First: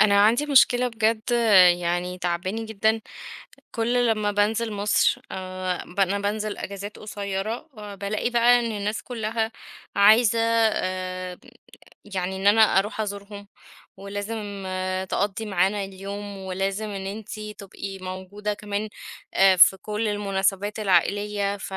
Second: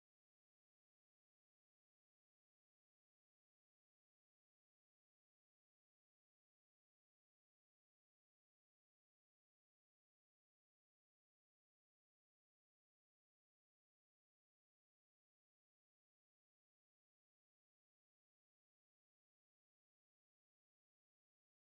أنا عندي مشكلة بجد، يعني تعباني جدًا. كل لمّا بانزل مصر ب أنا بانزل أجازات قصيرة، بالاقي بقى إن الناس كلّها عايزة، يعني إن أنا أروح أزورهم، ولازم تقضّي معانا اليوم، ولازم إن أنتِ تبقي موجودة كمان في كل المناسبات العائلية.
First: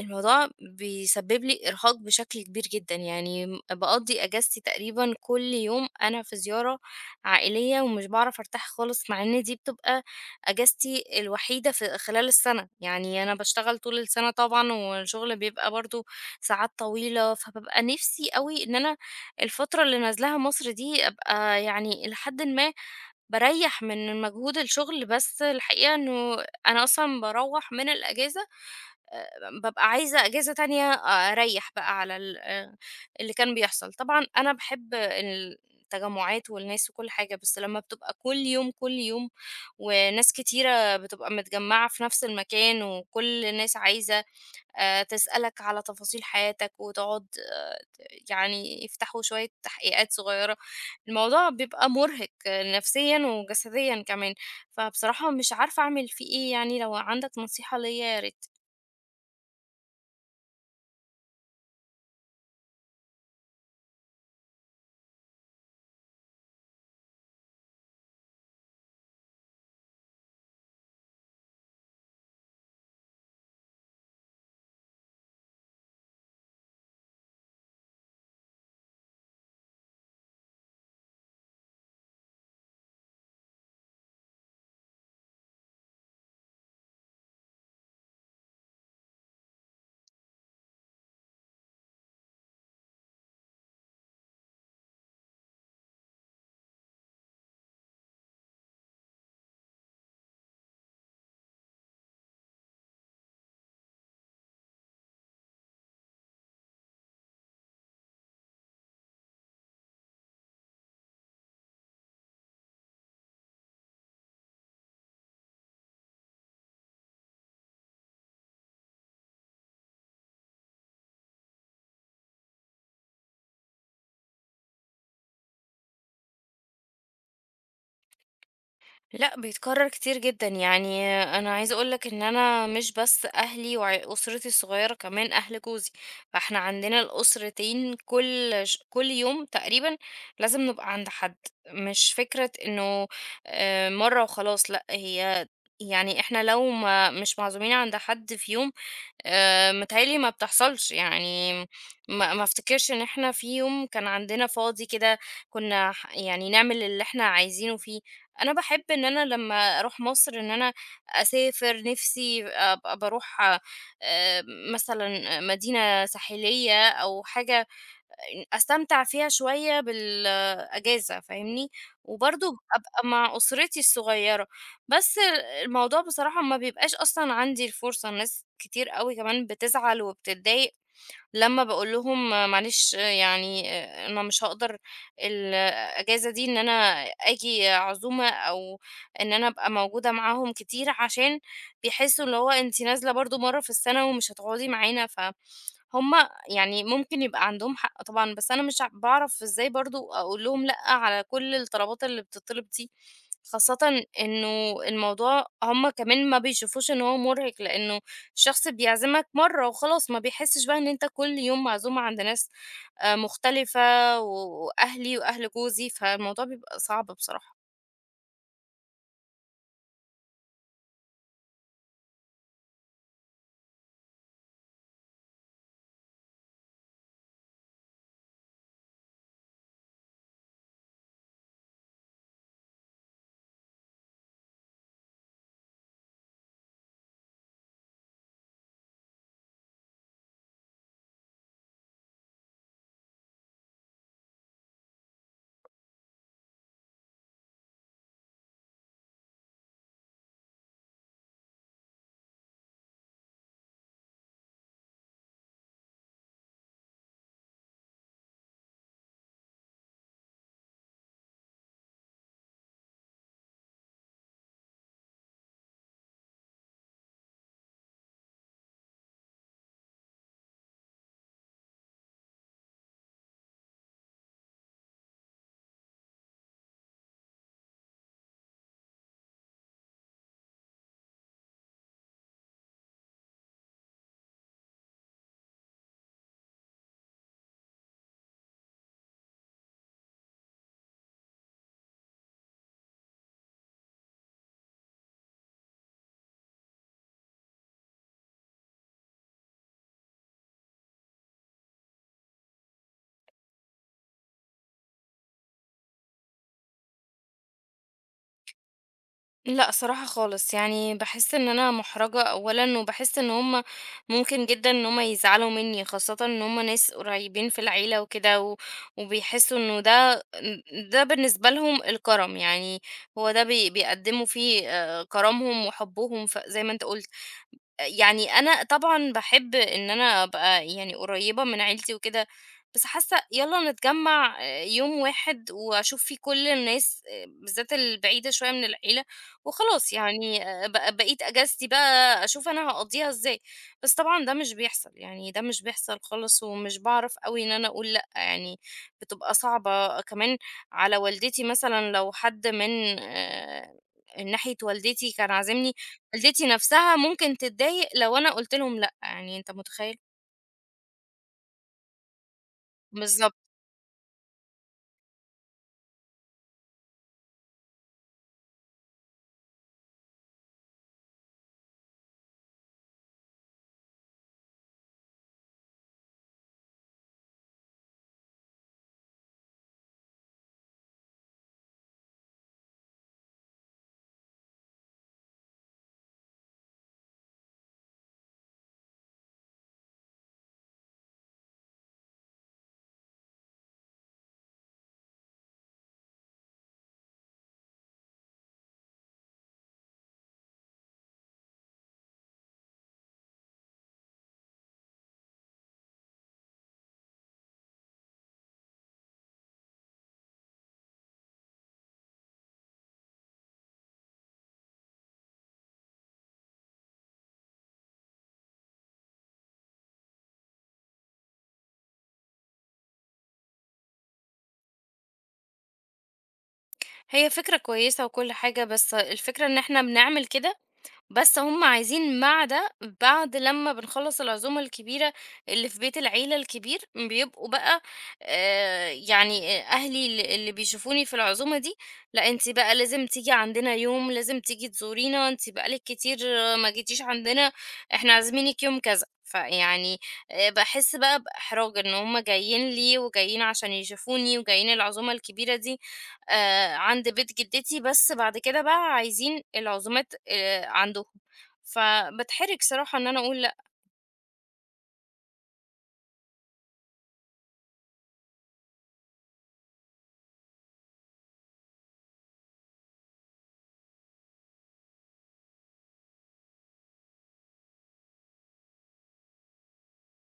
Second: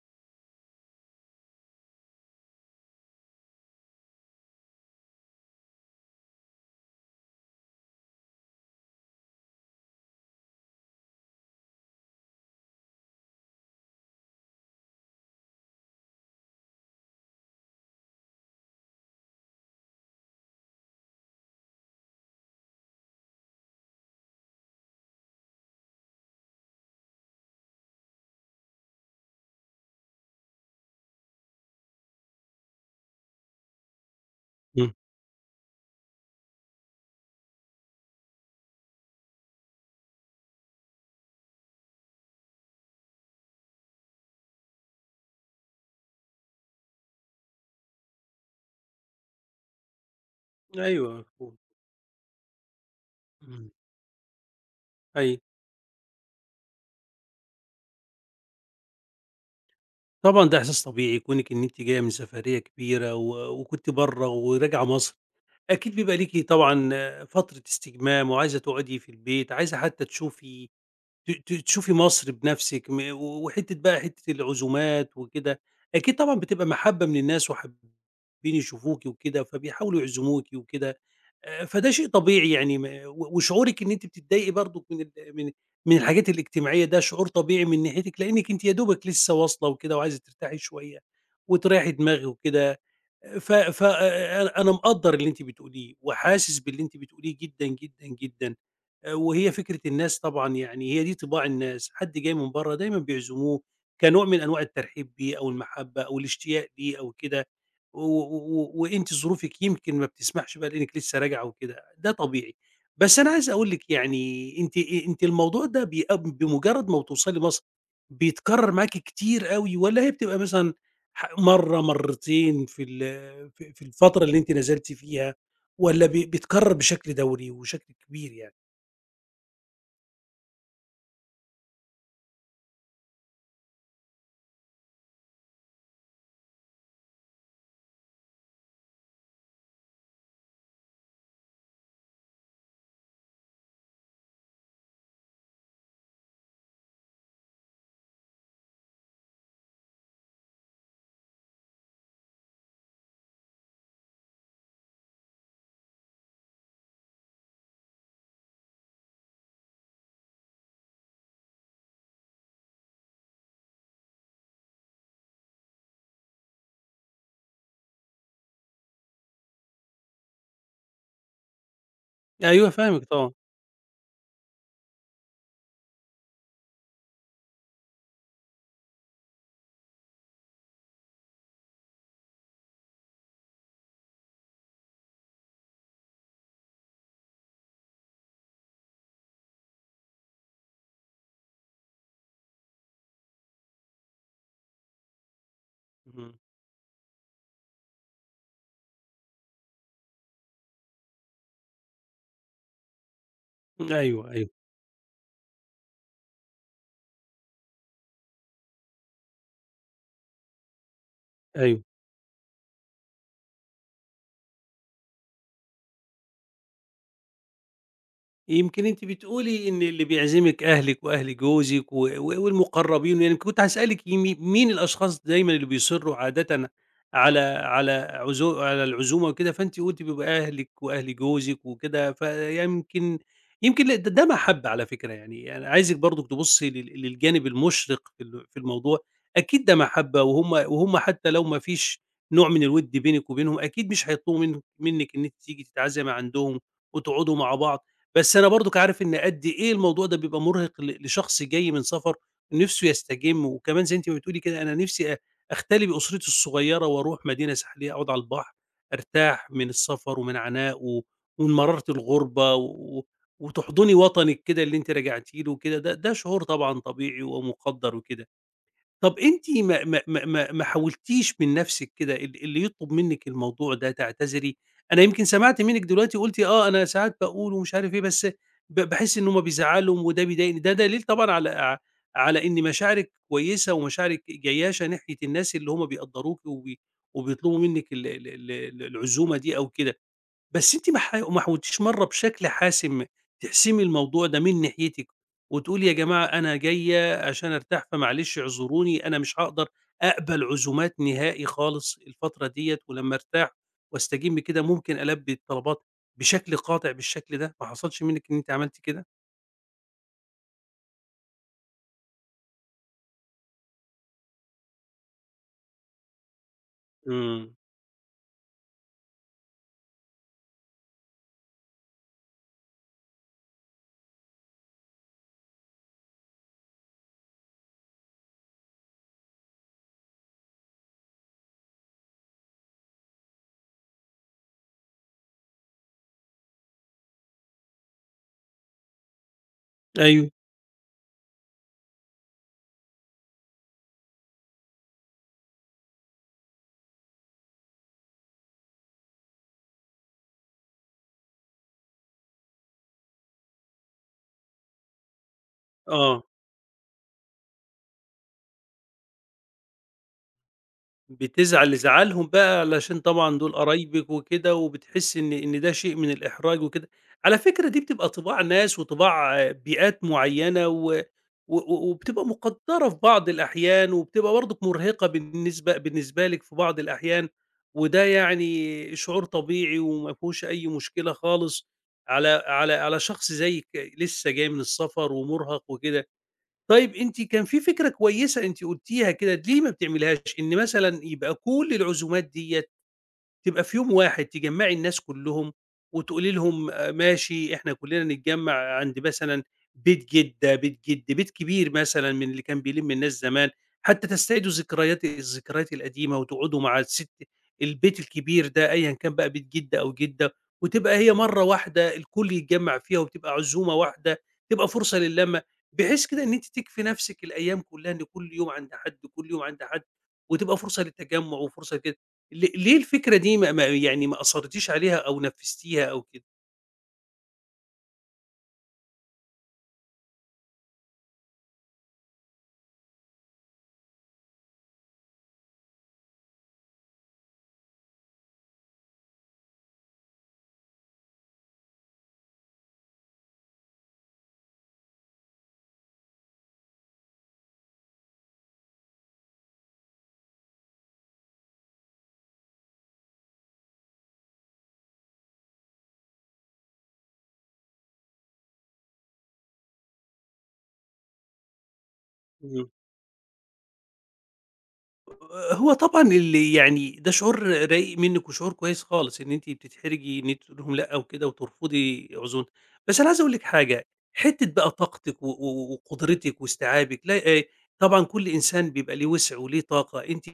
الموضوع بيسبب لي إرهاق بشكل كبير جدًا، يعني باقضّي أجازتي تقريبًا كل يوم أنا في زيارة عائلية ومش باعرف أرتاح خالص، مع إن دي بتبقى أجازتي الوحيدة في خلال السَنة. يعني أنا باشتغل طول السَنة طبعًا والشغل بيبقى برضه ساعات طويلة، فبابقى نِفْسي أوي إن أنا الفترة اللي نازلاها مصر دي أبقى يعني إلى حدٍ ما باريّح من مجهود الشغل، بس الحقيقة إنه أنا أصلًا باروّح من الأجازة، بابقى عايزة إجازة تانية، أريّح بقى على ال اللي كان بيحصل. طبعًا أنا إمم. باحب التجمُّعات والناس وكل حاجة، بس لمّا بتبقى كل يوم، كل يوم، وناس كتيرة بتبقى متجمّعة في نفس المكان وكل الناس عايزة تسألك على تفاصيل حياتك وتقعد يعني يفتحوا شوية تحقيقات صغيرة، أيوه، الموضوع مفهوم. بيبقى مُرهِق نفسيًا إمم. وجسديًا كمان. فبصراحة أيوه. مش عارفة أعمل فيه إيه يعني، لو عندك نصيحة ليّا يا ريت. طبعًا ده إحساس طبيعي كونِك إن أنتِ جاية من سفرية كبيرة و وكنتِ برّه وراجعة مصر، أكيد بيبقى ليكِ طبعًا آه، فترة استجمام وعايزة تقعدي في البيت، عايزة حتى تشوفي ت ت تشوفي مصر بنفسِك. م و وحتّة بقى العزومات وكده، أكيد طبعًا بتبقى محبّة من الناس وحابين يشوفوكِ وكده، فبيحاولوا يعزموكِ وكده. فده شيء طبيعي يعني، م و وشعورِك إن أنتِ بتتضايقي برضُك من ال من من الحاجات الاجتماعية، ده شعور طبيعي من ناحيتِك، لإنِّك أنتِ يا دوبك لسه واصلة وكده وعايزة ترتاحي شوية وتريّحي دماغِك وكده. ف ف أ أ أنا مقدّر اللي أنتِ بتقوليه وحاسس باللي أنتِ بتقوليه جدًا، جدًا، جدًا. وهي فكرة الناس طبعًا، يعني هي دي طباع الناس، حد جاي من برّه دايمًا بيعزموه كنوع من أنواع الترحيب بيه أو المحبة أو الاشتياق ليه أو كده، وأنتِ ظروفِك يمكن ما بتسمحش بقى لإنِّك لسه راجعة وكده، ده طبيعي. بس أنا عايز أقول لِك يعني أنتِ الموضوع ده بمجرد ما بتوصلي مصر بيتكرر معاكِ كتير أوي، والّا هي بتبقى مثلًا مرّة، مرّتين في ال في في الفترة اللي أنتِ نزلتِ فيها، والّا بيتكرر بشكل دوري وشكل كبير يعني؟ لأ، بيتكرر كتير جدًا. يعني أنا عايزة أقول لك إن أنا مش بس أهلي وع أسرتي الصغيرة، كمان أهل جوزي. فإحنا عندنا الأسرتين كل يوم تقريبًا لازم نبقى عند حد، مش فكرة إنه مرة وخلاص. لأ، هي يعني إحنا لو ما مش معزومين عند حد في يوم، متهيأ لي ما بتحصلش، يعني ما أفتكرش إن إحنا في يوم كان عندنا فاضي كده كنا يعني نعمل اللي إحنا عايزينه فيه. أنا باحب إن أنا لمّا أروح مصر إن أنا أسافر، نِفْسي أبقى باروح آآ مثلًا مدينة ساحلية أو حاجة أستمتع فيها شوية بالأجازة فاهمني، وبرضه أيوه فاهمِك أبقى طبعًا، مع أسرتي الصغيّرة، بس الموضوع بصراحة ما بيبقاش أصلًا عندي الفرصة. ناس كتير أوي كمان بتزعل وبتتضايق لمّا باقول لهم معلش، يعني أنا مش هاقدر الأجازة دي إن أنا آجي عزومة أو إن أنا أبقى موجودة معاهم كتير، عشان بيحسّوا اللي هو أنتِ نازلة برضه مرّة في السَنة ومش هتقعدي معانا. فهُم اهم، يعني ممكن يبقى عندهم حق طبعًا، بس أنا مش باعرف إزاي برضه أقول لهم لأ على كل الطلبات اللي بتطلب دي. خاصة أيوه، أيوه، إنه الموضوع هُم كمان ما بيشوفوش إن هو مُرهق، لإنه الشخص بيعزمك مرّة وخلاص، ما بيحسش بقى إن أنت كل يوم أيوه. معزوم عند ناس مختلفة، وأهلي وأهل جوزي، فالموضوع بيبقى صعب بصراحة. يمكن أنتِ بتقولي إن اللي بيعزمِك أهلِك وأهل جوزِك و و والمقرّبين، يعني كنت هاسألِك مين الأشخاص دايمًا اللي بيصرّوا عادةً على العزومة وكده، فأنتِ قُلتِ بيبقى أهلِك وأهل جوزِك وكده، يمكن ل ده ده محبة على فكرة يعني. أنا عايزِك برضه تبُصّي للجانب المُشرِق في الموضوع. أكيد ده محبة، وهُم حتى لو ما فيش نوع من الوِد بينِك وبينهم، أكيد مش هيطلبوا منِّك إن أنتِ تيجي تتعزمي عندهم وتقعدوا مع بعض. بس أنا برضُك عارف إن قد إيه الموضوع ده بيبقى مرهق لشخص جاي من سفر نِفْسه يستجم، وكمان زي أنتِ ما بتقولي كده أنا نِفْسي أختلي بأسرتي الصغيّرة وأروح مدينة ساحلية أقعد على البحر، أرتاح من السفر ومن عناء ومن مرارة الغُربة و- وتحضني وطنِك كده اللي أنتِ رجعتِ له وكده، ده شعور طبعًا طبيعي ومُقدَّر وكده. طب أنتِ ما حاولتيش من نفسِك كده اللي يطلب منِّك الموضوع ده تعتذري؟ أنا يمكن سمعت منِّك دلوقتي قُلتِ آه، أنا ساعات باقول ومش عارف إيه، بس باحس إن هُم بيزعّلوا وده بيضايقني، دليل طبعًا على إن مشاعرِك كويسة ومشاعرِك جيّاشة ناحية الناس اللي هُم بيقدّروكِ وبيطلبوا منِّك ال ال ال العزومة دي أو كده. بس أنتِ ما حاولتيش مرّة بشكل حاسم تحسمي الموضوع ده من ناحيتِك، وتقولي يا جماعة أنا جاية عشان أرتاح فمعلش اعذروني أنا مش هاقدر أقبل عزومات نهائي خالص الفترة ديّة، ولمّا أرتاح وأستجم كده ممكن ألبي الطلبات بشكل قاطع بالشكل ده. ما حصلش منِّك إن أنتِ عملتِ كده؟ لأ صراحة خالص، يعني باحس إن أنا مُحرَجة أولًا، وباحس إن هُم ممكن جدًا إن هُم يزعلوا منّي، خاصةً إن هُم ناس قريبين إمم، في العيلة وكده، و وبيحسوا إنه ده بالنسبة لهم الكرم. يعني هو ده بيقدّموا فيه كرمهم وحُبّهم، ف زي ما أنت قُلت. يعني أنا طبعًا باحب إن أنا أبقى يعني قريّبة من عيلتي وكده، بس حاسة يالّا نتجمّع يوم واحد وأشوف فيه كل الناس، بالذات البعيدة شوية من العيلة وخلاص، أيوه، يعني ب بقيت أجازتي بقى أشوف أنا هاقضّيها إزاي، بس طبعًا ده مش بيحصل، يعني ده مش بيحصل خالص ومش باعرف أوي إن أنا أقول لأ. يعني بتبقى صعبة كمان على والدتي مثلًا لو حد من، ناحية والدتي كان عازمني، آه. والدتي نفسها ممكن تتضايق لو أنا قُلت لهم لأ. يعني أنت متخيّل؟ بتزعل لزعلهم بقى علشان بالضبط. طبعًا دول قرايبِك وكده، وبتحسّي إن ده شيء من الإحراج وكده. على فكرة دي بتبقى طِباع ناس وطِباع آه، بيئات معيّنة و و و وبتبقى مُقدّرة في بعض الأحيان، وبتبقى برضُك مُرهقة بالنسبة لِك في بعض الأحيان، وده يعني شعور طبيعي وما فيهوش أي مشكلة خالص على شخص زيِّك لسه جاي من السفر ومُرهق وكده. طيب أنتِ كان في فكرة كويسة أنتِ قُلتيها كده، ليه ما بتعمليهاش؟ إن مثلًا يبقى كل العزومات ديّة تبقى في يوم واحد تجمّعي الناس كلّهم وتقولي لهم ماشي إحنا كلّنا نتجمّع عند مثلًا بيت جدة، بيت جِد، بيت كبير مثلًا من اللي كان بيلِم الناس زمان، حتى تستعيدوا الذكريات القديمة وتقعدوا مع الست، البيت الكبير ده أيًا كان بقى بيت جِد أو جِدة، وتبقى هي مرّة واحدة الكل يتجمّع فيها وبتبقى عزومة واحدة، تبقى فرصة للمّة، بحيث كده إن أنتِ تكفي نفسِك الأيام كلّها إن كل يوم عند حد، كل يوم عند حد، وتبقى فرصة للتجمُّع وفرصة لكده. ليه الفكرة دي ما ما يعني ما أصرّتيش عليها أو نفّذتيها أو كده؟ هي فكرة كويسة وكل حاجة، بس الفكرة إن إحنا بنعمل كده بس هم عايزين مع ده، بعد لمّا بنخلّص العزومة الكبيرة اللي في بيت العيلة الكبير، بيبقوا بقى يعني أهلي اللي بيشوفوني في العزومة دي، لأ أنتِ بقى لازم تيجي عندنا يوم، لازم تيجي تزورينا، أنتِ بقى لِك كتير ما جيتيش عندنا، إحنا عازمينِك يوم كذا. فيعني باحس بقى بإحراج إن هم جايين لي وجايين عشان يشوفوني وجايين العزومة الكبيرة دي، عند بيت جدتي، بس بعد كده بقى عايزين العزومات عندهم، فباتحرج صراحة إن أنا أقول لأ. هو طبعًا اللي يعني ده شعور رايق منِّك وشعور كويس خالص إن أنتِ بتتحرجي إن أنتِ تقولي لهم لأ وكده وترفضي عزومة، بس أنا عايز أقول لِك حاجة. حتّة بقى طاقتِك و و وقدرتِك واستيعابِك لا طبعًا كل إنسان بيبقى ليه وسع وليه طاقة، أنتِ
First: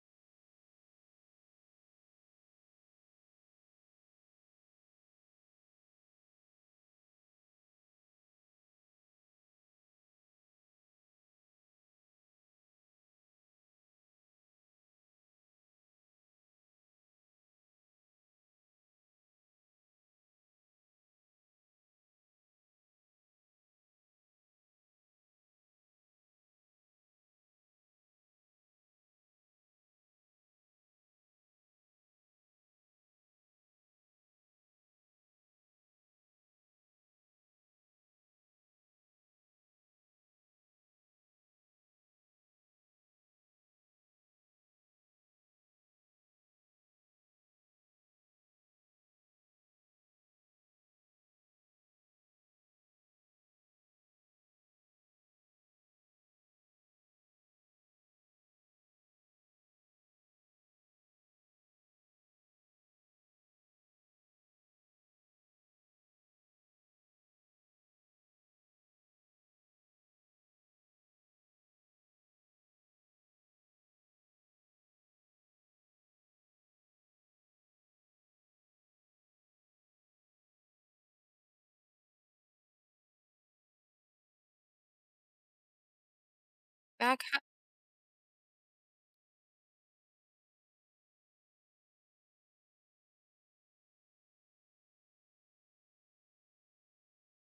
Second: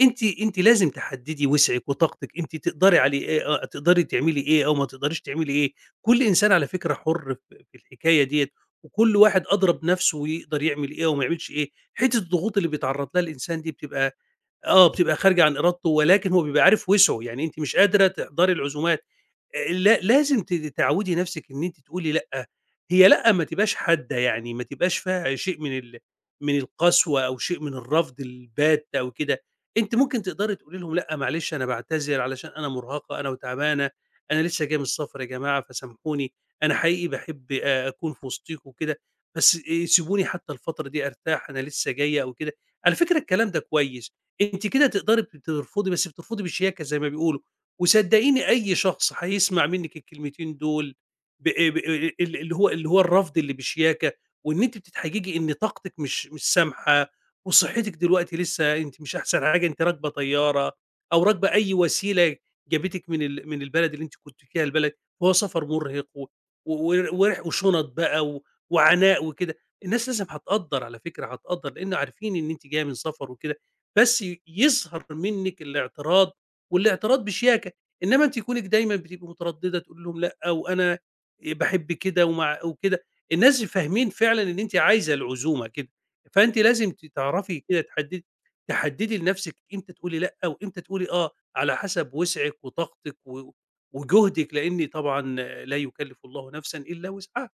لازم تحدّدي وسعِك وطاقتِك، أنتِ تقدري عليه إيه آه، تقدري تعملي إيه أو ما تقدريش تعملي إيه، كل إنسان على فكرة حُر في الحكاية ديّة، وكل واحد أدرى بنَفْسه ويقدر يعمل إيه وما يعملش إيه. حتّة الضغوط اللي بيتعرّض لها الإنسان دي بتبقى آه، بتبقى خارجة عن إرادته، ولكن هو بيبقى عارف وسعه. يعني أنتِ مش قادرة تحضري العزومات، لا لازم تعوّدي نَفْسِك إن أنتِ تقولي لأ. هي لأ ما تبقاش حادة، يعني ما تبقاش فيها شيء من القسوة أو شيء من الرفض البَات أو كده. أنتِ ممكن تقدري تقولي لهم لأ معلش أنا باعتذر علشان أنا مرهقة، أنا وتعبانة، أنا لسه جاية من السفر يا جماعة فسامحوني. أنا حقيقي باحب أكون في وسطيكم وكده، بس سيبوني حتى الفترة دي أرتاح أنا لسه جاية أو كده. على فكرة الكلام ده كويس، أنتِ كده تقدري بترفضي، بس بترفضي بشياكة زي ما بيقولوا. وصدقيني أي شخص هيسمع منِّك الكلمتين دول ب ب ال اللي هو الرفض اللي بشياكة، وإن أنتِ بتتحججي إن طاقتِك مش سامحة، وصحتِك دلوقتي لسه أنتِ مش أحسن حاجة، أنتِ راكبة طيارة أو راكبة أي وسيلة جابتِك من البلد اللي أنتِ كنتِ فيها لبلد، وهو سفر مرهق و و ور وشنط بقى وعناء وكده. الناس لازم هتقدّر على فكرة، هتقدّر لإن عارفين إن أنتِ جاية من سفر وكده، بس يظهر منِّك الاعتراض والاعتراض بشياكة. إنما أنتِ كونِك دايمًا بتبقي مترددة تقولي لهم لأ، وأنا باحب كده ومع وكده، الناس فاهمين فعلًا إن أنتِ عايزة العزومة كده. فأنتِ لازم معاك حق. تعرفي كده تحددي لنفسِك إمتى تقولي لأ، وإمتى تقولي آه، على حسب وسعِك وطاقتِك وجهدِك، لإن طبعًا لا يكلف الله نفسًا إلا وسعها،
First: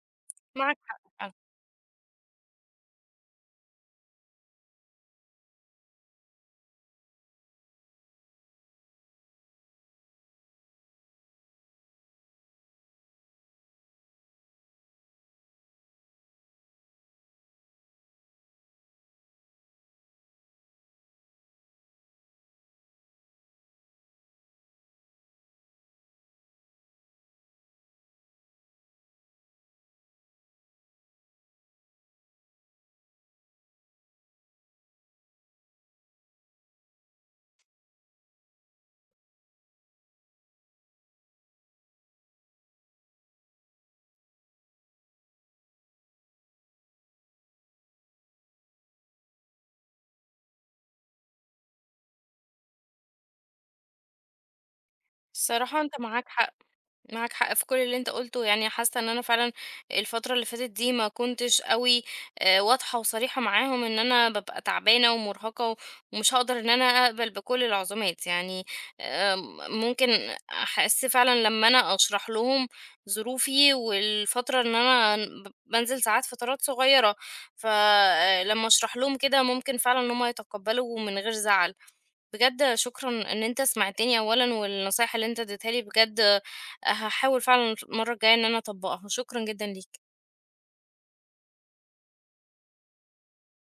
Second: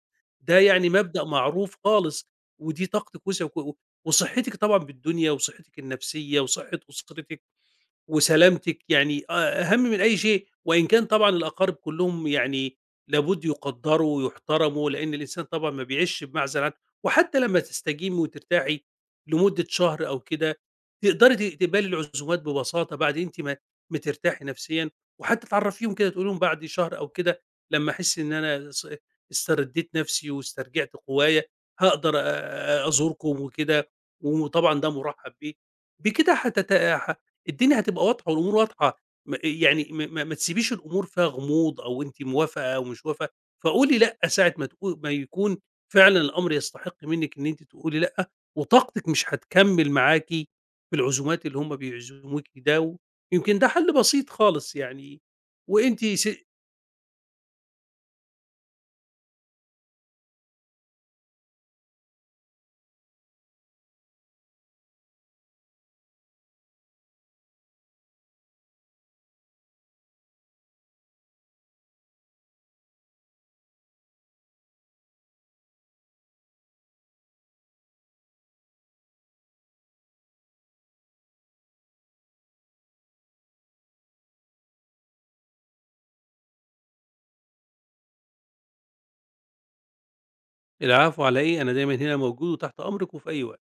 ده معاك يعني حق مبدأ فعلًا. معروف خالص، ودي طاقتِك وسعِك وصحتِك طبعًا بالدنيا وصحتِك النفسية وصحة أسرتِك. وسلامتِك يعني أهم من أي شيء، وإن كان طبعًا الأقارب كلّهم يعني لابد يُقدّروا ويُحترموا، لإن الإنسان طبعًا ما بيعيشش بمعزل عن، وحتى لمّا تستجيمي وترتاحي لمدة شهر أو كده، تقدري تقبلي العزومات ببساطة بعد أنتِ ما ترتاحي نفسيًا، وحتى تعرّفيهم كده تقولي لهم بعد شهر أو كده لمّا أحس إن أنا استردّيت نفسي واسترجعت قوايا، هاقدر أزوركم وكده، وطبعًا ده مُرحّب بيه. بكده الدنيا هتبقى واضحة والأمور واضحة، يعني ما تسيبيش الأمور فيها غموض أو أنتِ موافقة أو مش موافقة، فقولي لأ ساعة ما يكون فعلًا الأمر يستحق منِّك إن أنتِ تقولي لأ، وطاقتِك مش هتكمّل معاكِ في العزومات اللي هم بيعزموكِ ده، ويمكن ده حل بسيط خالص يعني. الصراحة أنت وأنتِ معاك س حق. معاك حق في كل اللي انت قلته، يعني حاسه ان انا فعلا الفتره اللي فاتت دي ما كنتش قوي، واضحه وصريحه معاهم ان انا ببقى تعبانه ومرهقه ومش هقدر ان انا اقبل بكل العزومات. يعني ممكن احس فعلا لما انا اشرح لهم ظروفي والفتره ان انا بنزل ساعات فترات صغيره، فلما اشرح لهم كده ممكن فعلا ان هم يتقبلوا من غير زعل. بجد شكرًا إن أنت سمعتني أولًا، والنصايح اللي أنت اديتها لي بجد هاحاول فعلًا المرة الجاية إن أنا أطبّقها. شكرًا جدًا ليك. العفو على إيه، أنا دايمًا هنا موجود وتحت أمرِك وفي أي وقت.